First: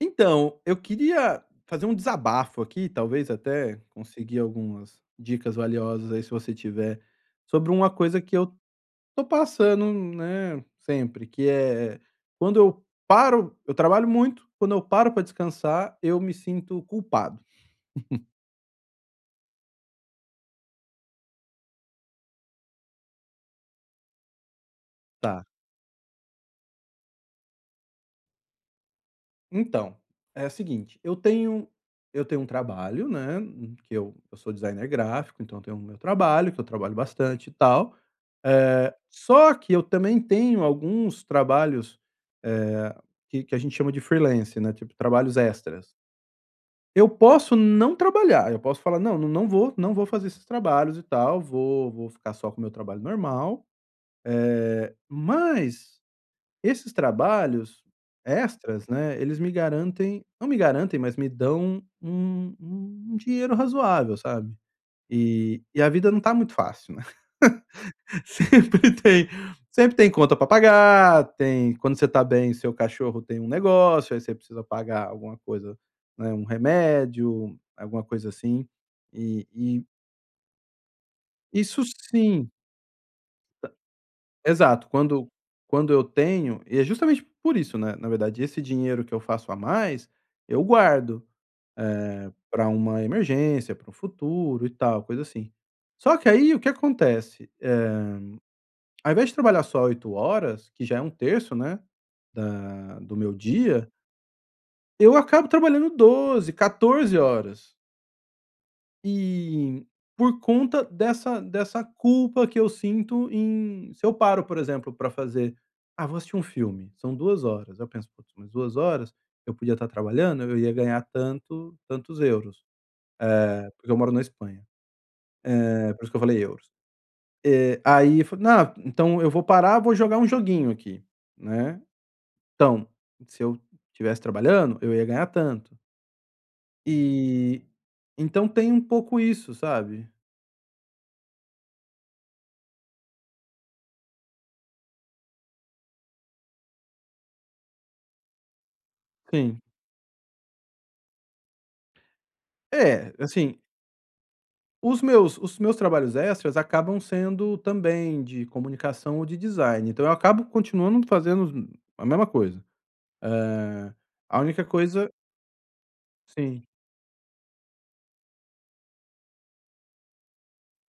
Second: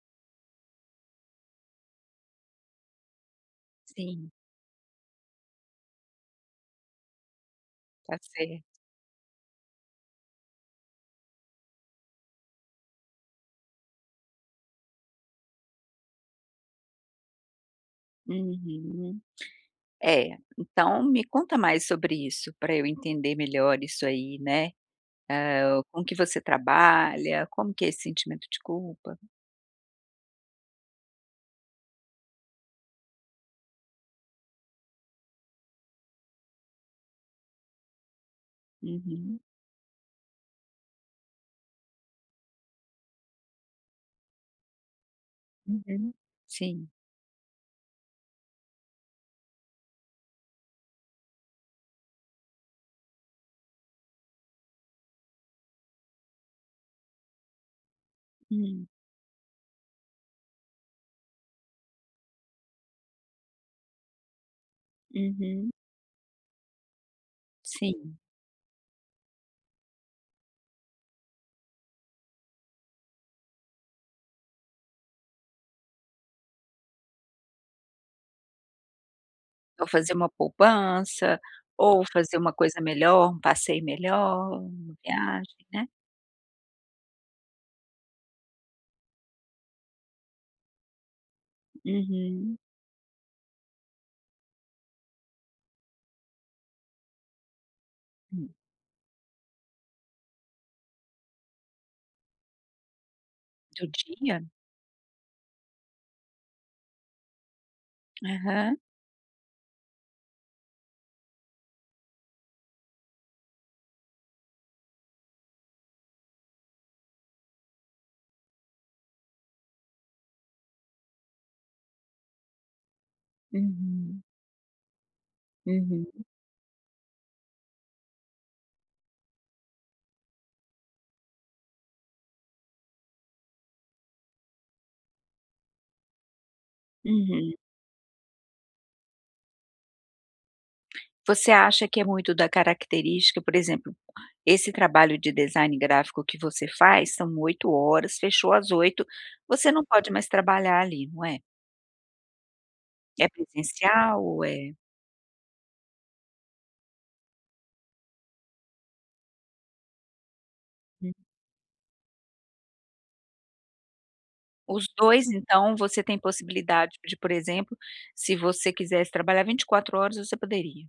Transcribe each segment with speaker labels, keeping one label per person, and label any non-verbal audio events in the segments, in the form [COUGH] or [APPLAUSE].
Speaker 1: Então, eu queria fazer um desabafo aqui, talvez até
Speaker 2: Sim,
Speaker 1: conseguir algumas dicas valiosas aí se você tiver, sobre uma
Speaker 2: tá
Speaker 1: coisa que eu
Speaker 2: certo.
Speaker 1: tô passando, né, sempre, que é quando eu paro eu trabalho muito, quando eu paro para descansar, eu me sinto culpado,
Speaker 2: Uhum. É, então me conta mais sobre isso, para eu entender melhor isso aí, né.
Speaker 1: sabe?
Speaker 2: Com que você trabalha, como que é esse sentimento de culpa?
Speaker 1: Então, é o seguinte, eu tenho um trabalho, né, que eu sou designer gráfico, então eu tenho o meu trabalho, que eu trabalho bastante e tal.
Speaker 2: Uhum,
Speaker 1: Só que eu também tenho alguns trabalhos, eh, que a gente chama de freelance, né, tipo trabalhos extras.
Speaker 2: uhum. Sim.
Speaker 1: Eu posso não trabalhar, eu posso falar: "Não, não vou fazer esses trabalhos e tal, vou ficar só com o meu trabalho normal", mas esses trabalhos
Speaker 2: Hum.
Speaker 1: extras, né, eles me garantem não me garantem, mas me dão um dinheiro razoável, sabe. E
Speaker 2: Uhum.
Speaker 1: e a vida não tá muito fácil, né.
Speaker 2: Sim.
Speaker 1: [LAUGHS] Sempre tem sempre tem conta pra pagar, tem quando você tá bem, seu cachorro tem um negócio, aí você precisa pagar alguma coisa, né, um remédio, alguma coisa assim. E
Speaker 2: Ou fazer uma poupança,
Speaker 1: isso,
Speaker 2: ou fazer
Speaker 1: sim.
Speaker 2: uma coisa melhor, um passeio melhor,
Speaker 1: Exato,
Speaker 2: uma
Speaker 1: quando
Speaker 2: viagem, né.
Speaker 1: quando eu tenho e é justamente por isso, né, na verdade, esse dinheiro que eu faço a mais, eu guardo
Speaker 2: Uhum.
Speaker 1: para uma emergência, para o futuro e tal, coisa assim. Só que aí o que acontece,
Speaker 2: Hum.
Speaker 1: ao invés de trabalhar só 8 horas, que já é um terço, né, da do meu
Speaker 2: Do
Speaker 1: dia,
Speaker 2: dia?
Speaker 1: eu acabo trabalhando 12, 14 horas.
Speaker 2: Aham.
Speaker 1: E por conta dessa culpa que eu sinto em se eu paro, por exemplo, para fazer: "Ah, vou assistir um filme, são 2 horas", eu penso: "Putz, mas 2 horas eu podia estar trabalhando, eu ia ganhar tantos euros", porque eu moro na
Speaker 2: Uhum.
Speaker 1: Espanha, é por isso
Speaker 2: Uhum.
Speaker 1: que eu falei euros. Aí eu falei: "Não, então eu vou parar, vou jogar um joguinho aqui", né. Então, se eu estivesse trabalhando, eu ia ganhar tanto.
Speaker 2: Uhum.
Speaker 1: E então tem um pouco isso, sabe.
Speaker 2: Você acha que é muito da característica, por exemplo, esse trabalho de design gráfico que você faz são 8 horas, fechou às 8,
Speaker 1: Sim.
Speaker 2: você não pode mais trabalhar ali, não é?
Speaker 1: É,
Speaker 2: É
Speaker 1: assim.
Speaker 2: presencial ou é?
Speaker 1: Os meus trabalhos extras acabam sendo também de comunicação ou de design, então eu acabo continuando
Speaker 2: Hum.
Speaker 1: fazendo a mesma coisa. Eh, a única
Speaker 2: Os
Speaker 1: coisa,
Speaker 2: 2? Então, você tem
Speaker 1: sim.
Speaker 2: possibilidade de, por exemplo, se você quisesse trabalhar 24 horas, você poderia?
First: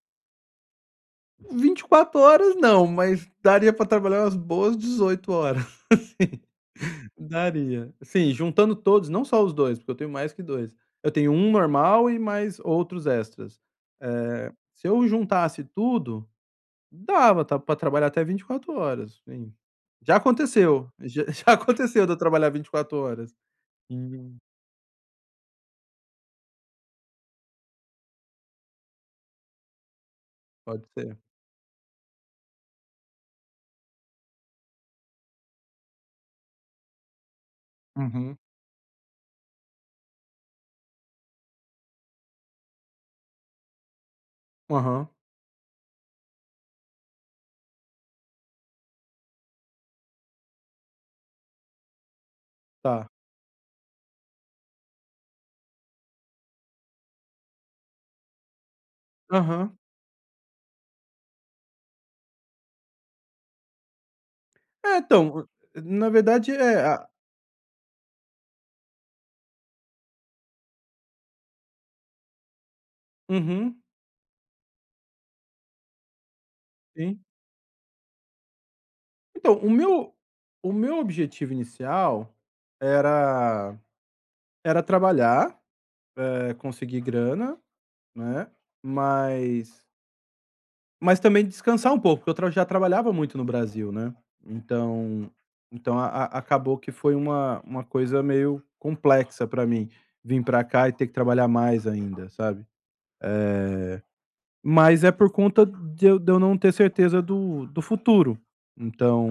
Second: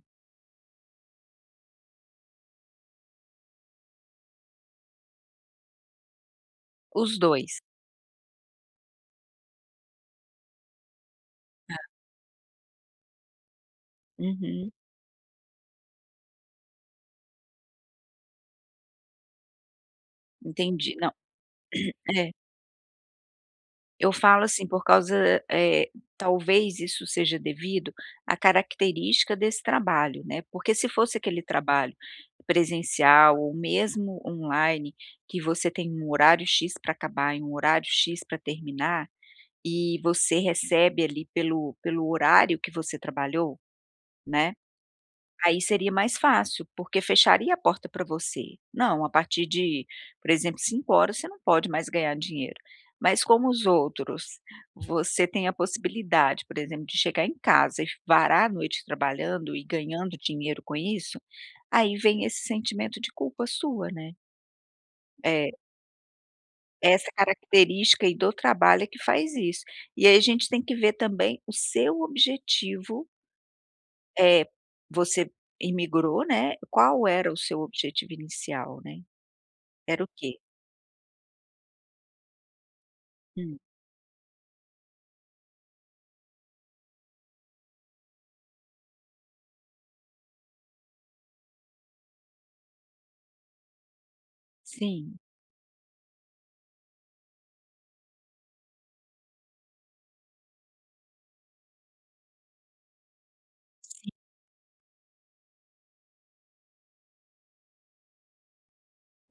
Speaker 1: 24 horas não, mas daria para trabalhar umas boas 18 horas. [LAUGHS]
Speaker 2: Os dois.
Speaker 1: Daria. Sim, juntando todos, não só os 2 porque eu tenho mais que dois. Eu tenho um normal e mais outros extras. Eh,
Speaker 2: Uhum,
Speaker 1: Se eu juntasse tudo, dava, tá pra trabalhar até 24 horas, sim. Já aconteceu,
Speaker 2: entendi. Não,
Speaker 1: já [LAUGHS] já aconteceu de eu
Speaker 2: é.
Speaker 1: trabalhar 24 horas.
Speaker 2: Eu
Speaker 1: Hum,
Speaker 2: falo assim, por causa, talvez isso seja devido à característica desse trabalho, né, porque
Speaker 1: pode
Speaker 2: se fosse
Speaker 1: ser.
Speaker 2: aquele trabalho presencial ou mesmo online, que você tem um horário "X" para acabar e um horário "X" para
Speaker 1: Uhum.
Speaker 2: terminar, e você recebe ali pelo horário que você trabalhou, né.
Speaker 1: Aham,
Speaker 2: Aí seria mais fácil, porque fecharia a porta para você. Não, a partir de, por exemplo, 5 horas, você não pode mais ganhar dinheiro.
Speaker 1: tá.
Speaker 2: Mas como os outros, você tem a possibilidade, por exemplo, de chegar em casa e varar a noite trabalhando e
Speaker 1: Aham.
Speaker 2: ganhando dinheiro com isso, aí vem esse sentimento de culpa sua, né.
Speaker 1: É, então,
Speaker 2: É,
Speaker 1: na verdade é
Speaker 2: essa
Speaker 1: a.
Speaker 2: característica aí do trabalho é que faz isso. E aí a gente tem que ver também o seu objetivo.
Speaker 1: Uhum,
Speaker 2: É, você imigrou, né, qual
Speaker 1: sim.
Speaker 2: era o seu objetivo inicial, né?
Speaker 1: Então, o
Speaker 2: Era o
Speaker 1: meu
Speaker 2: quê?
Speaker 1: o meu objetivo inicial
Speaker 2: Hum,
Speaker 1: era era trabalhar, conseguir grana, né, mas. Mas também descansar um pouco, porque eu tra já trabalhava muito no Brasil, né.
Speaker 2: sim.
Speaker 1: Então então a acabou que foi uma coisa meio complexa pra mim, vir pra cá e ter que trabalhar mais ainda, sabe. Mas é por conta de eu não ter certeza do futuro.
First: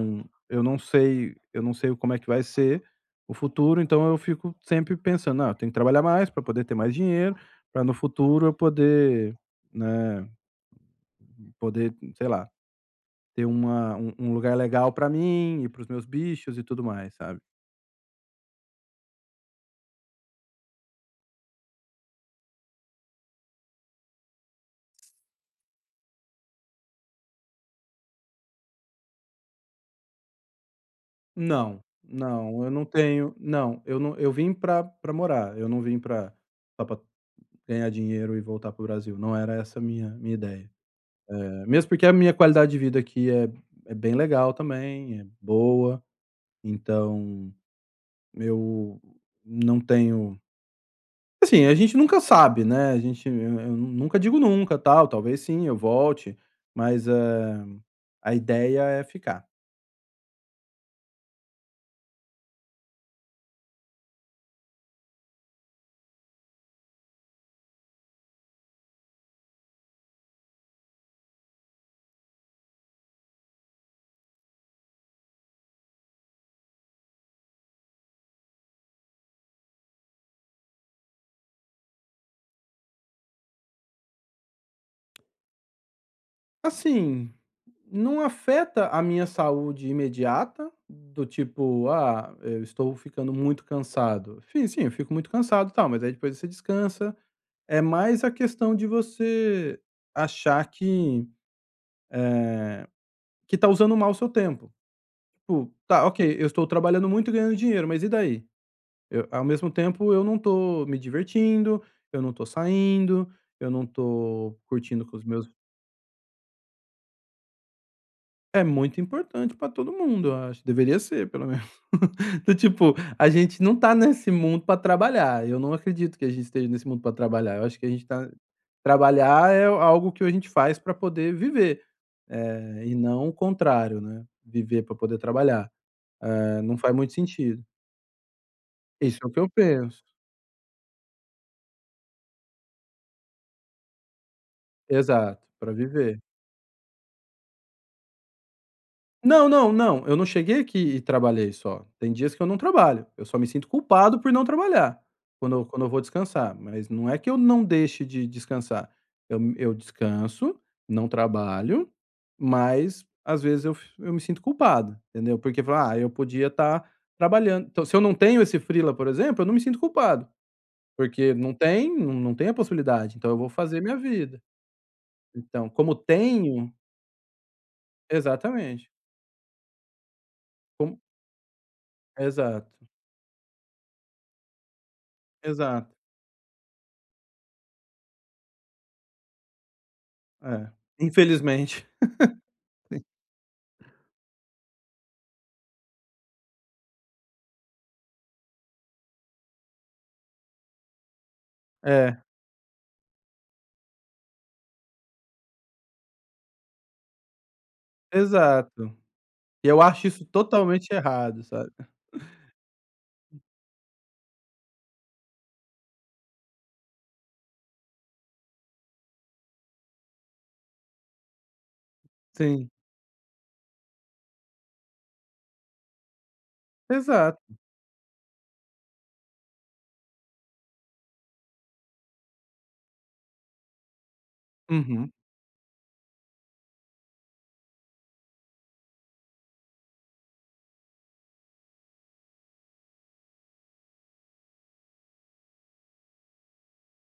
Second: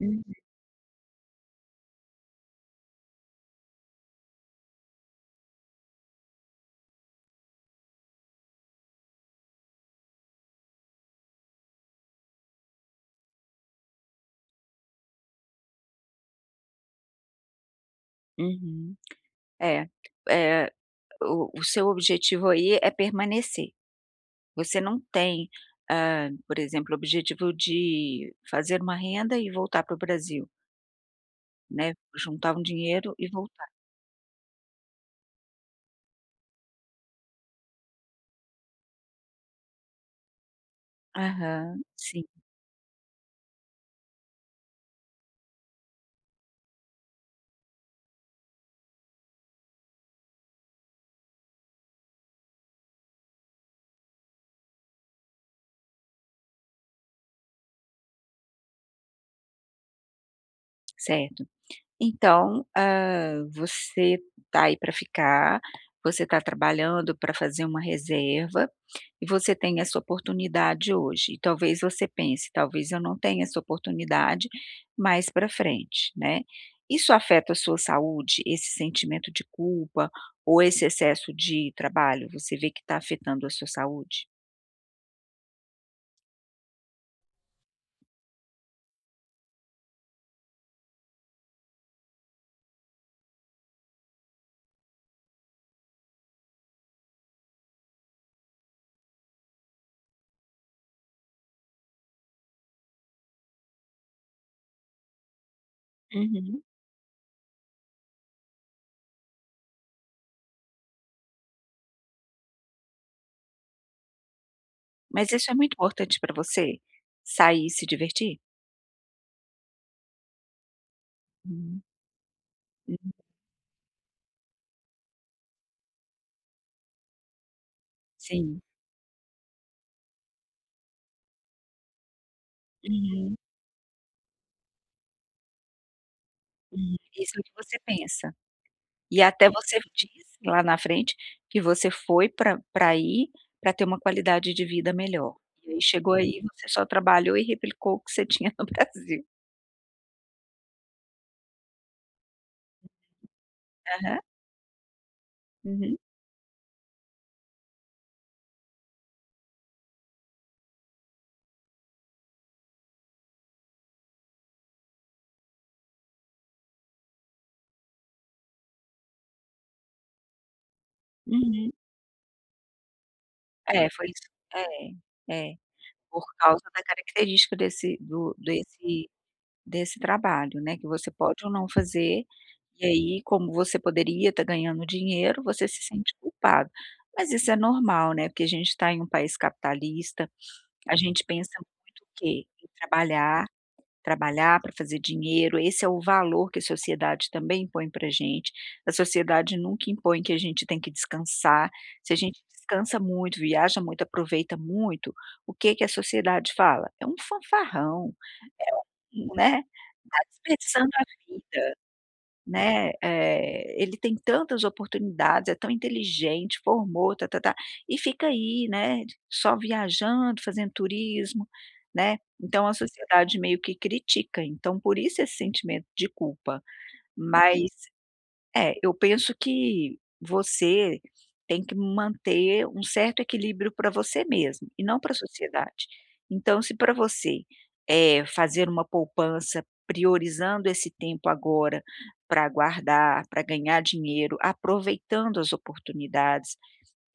Speaker 2: Uhum,
Speaker 1: eu não sei como é que vai ser o futuro, então eu fico sempre pensando: "Ah, eu tenho que trabalhar mais para poder ter mais dinheiro, para no futuro eu poder, né, poder, sei lá, ter uma, um lugar legal pra mim e para os meus bichos e tudo mais, sabe.
Speaker 2: uhum. É, eh, o seu objetivo aí é permanecer. Você não tem, por exemplo, o objetivo de fazer uma renda e voltar para o Brasil,
Speaker 1: Não,
Speaker 2: né, juntar um
Speaker 1: não, eu não
Speaker 2: dinheiro e
Speaker 1: tenho
Speaker 2: voltar.
Speaker 1: não, eu vim pra morar, eu não vim pra só pra ganhar dinheiro e voltar pro Brasil, não era essa a minha ideia.
Speaker 2: Aham,
Speaker 1: Mesmo porque a
Speaker 2: sim,
Speaker 1: minha qualidade de vida aqui é bem legal também, é boa, então eu não tenho assim, a gente nunca sabe, né, a gente, eu nunca digo nunca, tal, talvez sim, eu volte, mas, a ideia é ficar.
Speaker 2: certo. Então, você tá aí para ficar, você está trabalhando para fazer uma reserva, e você tem essa oportunidade hoje. E talvez você pense: "Talvez eu não tenha essa oportunidade mais para frente", né. Isso afeta a sua saúde, esse sentimento de culpa ou esse excesso de trabalho? Você vê que está afetando a sua saúde?
Speaker 1: Assim, não afeta a minha saúde imediata, do tipo: "Ah, eu estou ficando muito cansado". Sim, sim, eu fico muito cansado e tal, mas aí depois você descansa. É mais a questão de você achar que, eh, que tá usando mal o seu tempo. Tipo: "Tá, ok, eu
Speaker 2: Uhum.
Speaker 1: estou trabalhando muito e ganhando dinheiro, mas e daí?". Eu, ao mesmo tempo, eu não tô me divertindo, eu não tô saindo, eu não tô curtindo com os
Speaker 2: Mas
Speaker 1: meus.
Speaker 2: isso é muito importante para você? Sair e se divertir?
Speaker 1: É muito importante pra todo mundo, eu acho. Deveria ser, pelo menos.
Speaker 2: Uhum.
Speaker 1: [LAUGHS] Do tipo,
Speaker 2: Uhum.
Speaker 1: a gente não tá nesse mundo pra trabalhar. Eu não acredito que a gente esteja nesse mundo pra trabalhar. Eu acho que a gente tá,
Speaker 2: Sim.
Speaker 1: trabalhar é algo que a gente faz pra poder viver, e não o
Speaker 2: Uhum.
Speaker 1: contrário, né, viver pra poder trabalhar. Não faz muito
Speaker 2: Isso é o que
Speaker 1: sentido.
Speaker 2: você pensa.
Speaker 1: Isso
Speaker 2: E
Speaker 1: é o que
Speaker 2: até
Speaker 1: eu
Speaker 2: você
Speaker 1: penso.
Speaker 2: diz lá na frente que você foi pra aí pra ter uma qualidade de vida melhor.
Speaker 1: Exato, pra
Speaker 2: E aí chegou
Speaker 1: viver.
Speaker 2: aí, você só trabalhou e replicou o que você [LAUGHS] tinha no Brasil.
Speaker 1: Não, não, não, eu não cheguei aqui e trabalhei só. Tem dias que eu não trabalho, eu só me sinto
Speaker 2: Aham.
Speaker 1: culpado por não trabalhar, quando eu
Speaker 2: Uhum.
Speaker 1: vou descansar, mas não é que eu não deixe de descansar. Eu descanso, não trabalho, mas às vezes eu me sinto culpado, entendeu? Porque fala: "Ah, eu podia estar trabalhando". Então, se eu não tenho esse freela, por exemplo, eu não me sinto culpado, porque não
Speaker 2: Uhum.
Speaker 1: tem não não tem a possibilidade, então eu vou fazer
Speaker 2: É,
Speaker 1: minha
Speaker 2: foi isso.
Speaker 1: vida.
Speaker 2: É, é.
Speaker 1: Então, como
Speaker 2: Por causa
Speaker 1: tenho.
Speaker 2: da característica desse do
Speaker 1: Exatamente,
Speaker 2: desse desse trabalho, né, que
Speaker 1: como
Speaker 2: você pode ou não fazer,
Speaker 1: exato,
Speaker 2: e aí como você poderia estar ganhando dinheiro, você se
Speaker 1: exato.
Speaker 2: sente culpado. Mas isso é normal, né, porque a gente está em um país capitalista,
Speaker 1: É,
Speaker 2: a gente pensa
Speaker 1: infelizmente.
Speaker 2: muito o quê? Em trabalhar. Trabalhar para fazer dinheiro, esse é o valor que a sociedade também impõe para a gente. A sociedade nunca impõe que a gente tem que descansar. Se a
Speaker 1: É,
Speaker 2: gente descansa muito, viaja muito, aproveita muito, o que que a sociedade fala? É um fanfarrão, é
Speaker 1: exato.
Speaker 2: um, né,
Speaker 1: E eu acho
Speaker 2: tá
Speaker 1: isso
Speaker 2: desperdiçando
Speaker 1: totalmente
Speaker 2: a
Speaker 1: errado, sabe.
Speaker 2: vida. Né, ele tem tantas oportunidades, é tão inteligente, formou, tá-tá-tá, e fica aí, né, só viajando, fazendo turismo, né. Então
Speaker 1: Sim,
Speaker 2: a sociedade meio que critica, então por isso esse sentimento de culpa,
Speaker 1: exato.
Speaker 2: mas é, eu penso que você tem que manter um certo equilíbrio para você mesmo e não para
Speaker 1: Uhum,
Speaker 2: a sociedade. Então, se para você é fazer uma poupança priorizando esse tempo agora para guardar, para ganhar dinheiro, aproveitando as oportunidades,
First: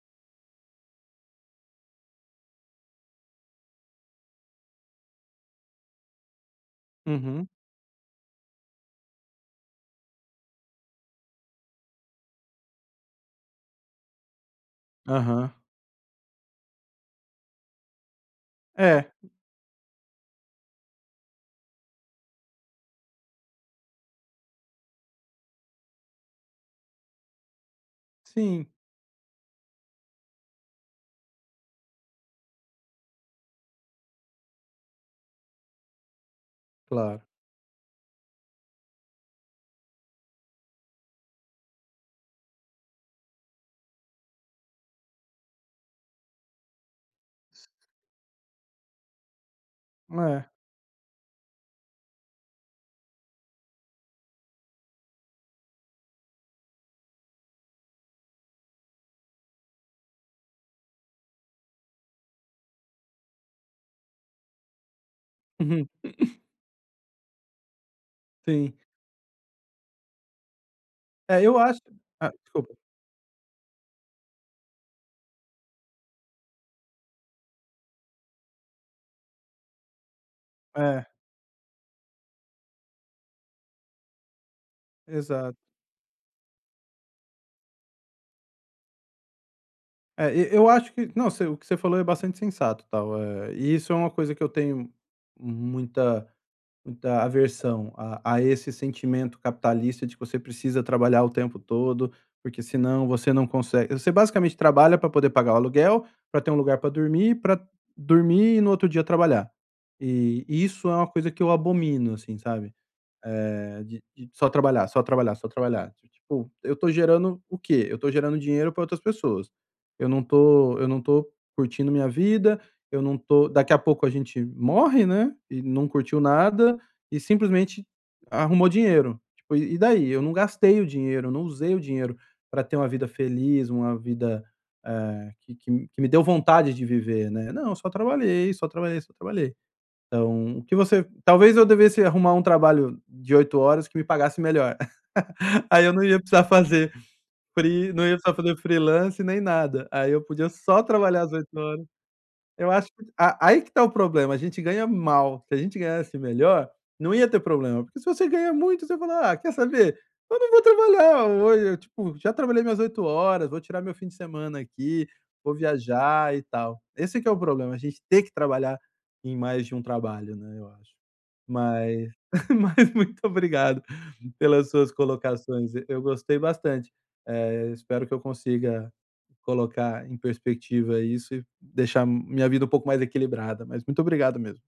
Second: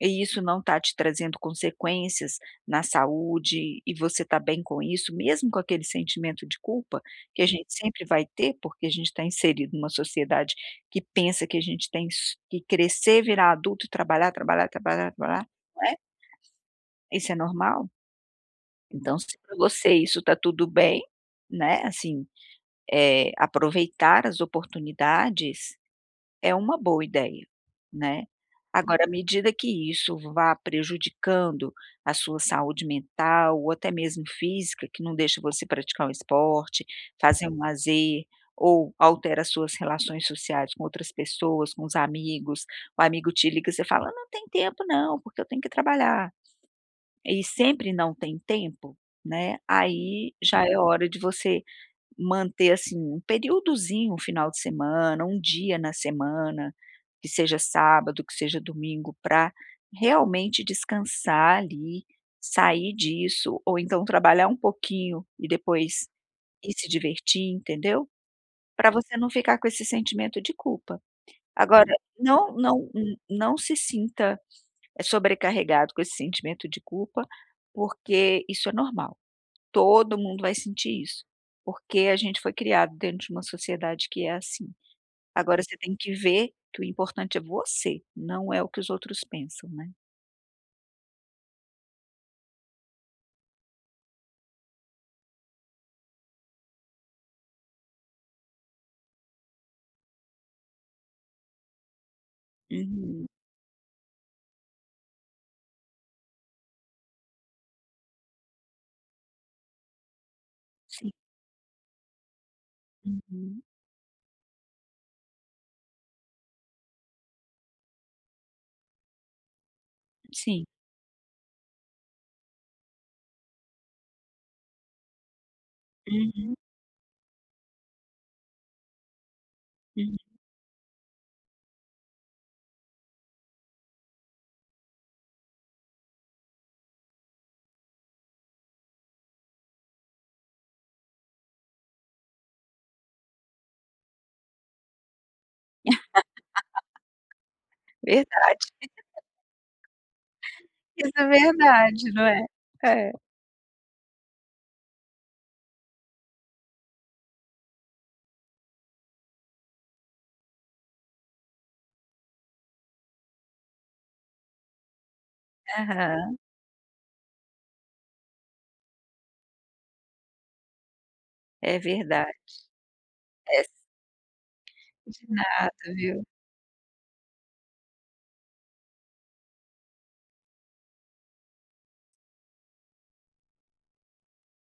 Speaker 2: e isso não está te trazendo consequências na saúde e você está bem com isso, mesmo com aquele sentimento de culpa que a
Speaker 1: uhum,
Speaker 2: gente sempre vai ter, porque a gente está inserido numa sociedade que pensa que a gente tem que crescer, virar adulto, e trabalhar, trabalhar, trabalhar, trabalhar,
Speaker 1: aham.
Speaker 2: não é? Isso é normal?
Speaker 1: É,
Speaker 2: Então, se para você isso está tudo bem, né? Assim, é, aproveitar as oportunidades é uma boa ideia, né.
Speaker 1: sim,
Speaker 2: Agora, à medida que isso vá prejudicando a sua saúde mental ou até mesmo física, que não deixa você praticar um esporte,
Speaker 1: claro.
Speaker 2: fazer um lazer ou altera as suas relações sociais com outras pessoas, com os amigos, o amigo te liga, e você fala: "Não tem tempo não, porque eu tenho que trabalhar". E sempre não tem tempo, né, aí
Speaker 1: É,
Speaker 2: já é hora de você manter, assim, um períodozinho, um final de semana, um dia na semana, que seja sábado, que seja domingo, para realmente descansar ali, sair disso, ou então trabalhar um pouquinho e
Speaker 1: uhum,
Speaker 2: depois ir se divertir, entendeu?
Speaker 1: sim.
Speaker 2: Para você não ficar com esse sentimento de culpa.
Speaker 1: É, eu acho.
Speaker 2: Agora,
Speaker 1: Ah,
Speaker 2: não
Speaker 1: desculpa.
Speaker 2: não não se sinta sobrecarregado com esse sentimento de culpa, porque isso é normal. Todo mundo vai sentir
Speaker 1: É,
Speaker 2: isso, porque a gente foi criado dentro de uma sociedade que é assim.
Speaker 1: exato.
Speaker 2: Agora você tem que ver que o importante é você, não é o que os outros pensam, né.
Speaker 1: É, e eu acho que não, você, o que você falou é bastante sensato, tal, é, e isso é uma coisa que eu tenho muita. Muita aversão a esse sentimento capitalista de que você precisa trabalhar o tempo todo, porque senão
Speaker 2: Uhum.
Speaker 1: você não consegue, você basicamente trabalha para poder pagar o aluguel, para ter um lugar para dormir e no outro dia trabalhar. E isso é uma
Speaker 2: Sim.
Speaker 1: coisa que eu abomino, assim, sabe.
Speaker 2: Uhum.
Speaker 1: De só trabalhar, só trabalhar, só trabalhar. Tipo, eu tô gerando o quê? Eu tô gerando dinheiro para outras pessoas. Eu não
Speaker 2: Sim.
Speaker 1: tô eu não tô curtindo minha vida, eu não tô daqui a pouco a gente morre, né, e não curtiu
Speaker 2: Uhum.
Speaker 1: nada e simplesmente arrumou dinheiro. Tipo, e daí?
Speaker 2: Uhum.
Speaker 1: Eu não gastei o dinheiro, eu não usei o dinheiro para ter uma vida feliz, uma vida, que me deu vontade de viver, né. Não, eu só trabalhei, só trabalhei, só trabalhei. Então, o que você talvez eu devesse arrumar um trabalho de 8 horas que me pagasse melhor. [LAUGHS] Aí eu não ia
Speaker 2: [LAUGHS]
Speaker 1: precisar fazer
Speaker 2: Verdade.
Speaker 1: freelance nem nada. Aí eu podia só
Speaker 2: Isso
Speaker 1: trabalhar
Speaker 2: é
Speaker 1: as 8 horas.
Speaker 2: verdade, não é?
Speaker 1: Eu acho que
Speaker 2: É.
Speaker 1: a aí que tá o problema, a gente ganha mal. Se a gente ganhasse melhor, não ia ter problema, porque se você ganha muito, você fala: "Ah, quer saber? Eu não vou trabalhar hoje, eu, tipo, já trabalhei minhas 8 horas, vou tirar meu fim de semana aqui, vou viajar
Speaker 2: Aham.
Speaker 1: e tal". Esse que é o problema, a gente tem que trabalhar em mais de um trabalho, né, eu acho.
Speaker 2: É
Speaker 1: Mas
Speaker 2: verdade.
Speaker 1: [LAUGHS] mas muito
Speaker 2: É,
Speaker 1: obrigado pelas suas
Speaker 2: de nada,
Speaker 1: colocações, eu
Speaker 2: viu.
Speaker 1: gostei bastante. Espero que eu consiga colocar em perspectiva isso e deixar minha vida um pouco mais equilibrada, mas muito obrigado mesmo,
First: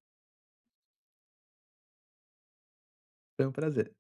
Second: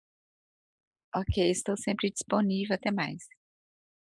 Speaker 2: Ok, estou sempre disponível. Até mais.
Speaker 1: foi um prazer.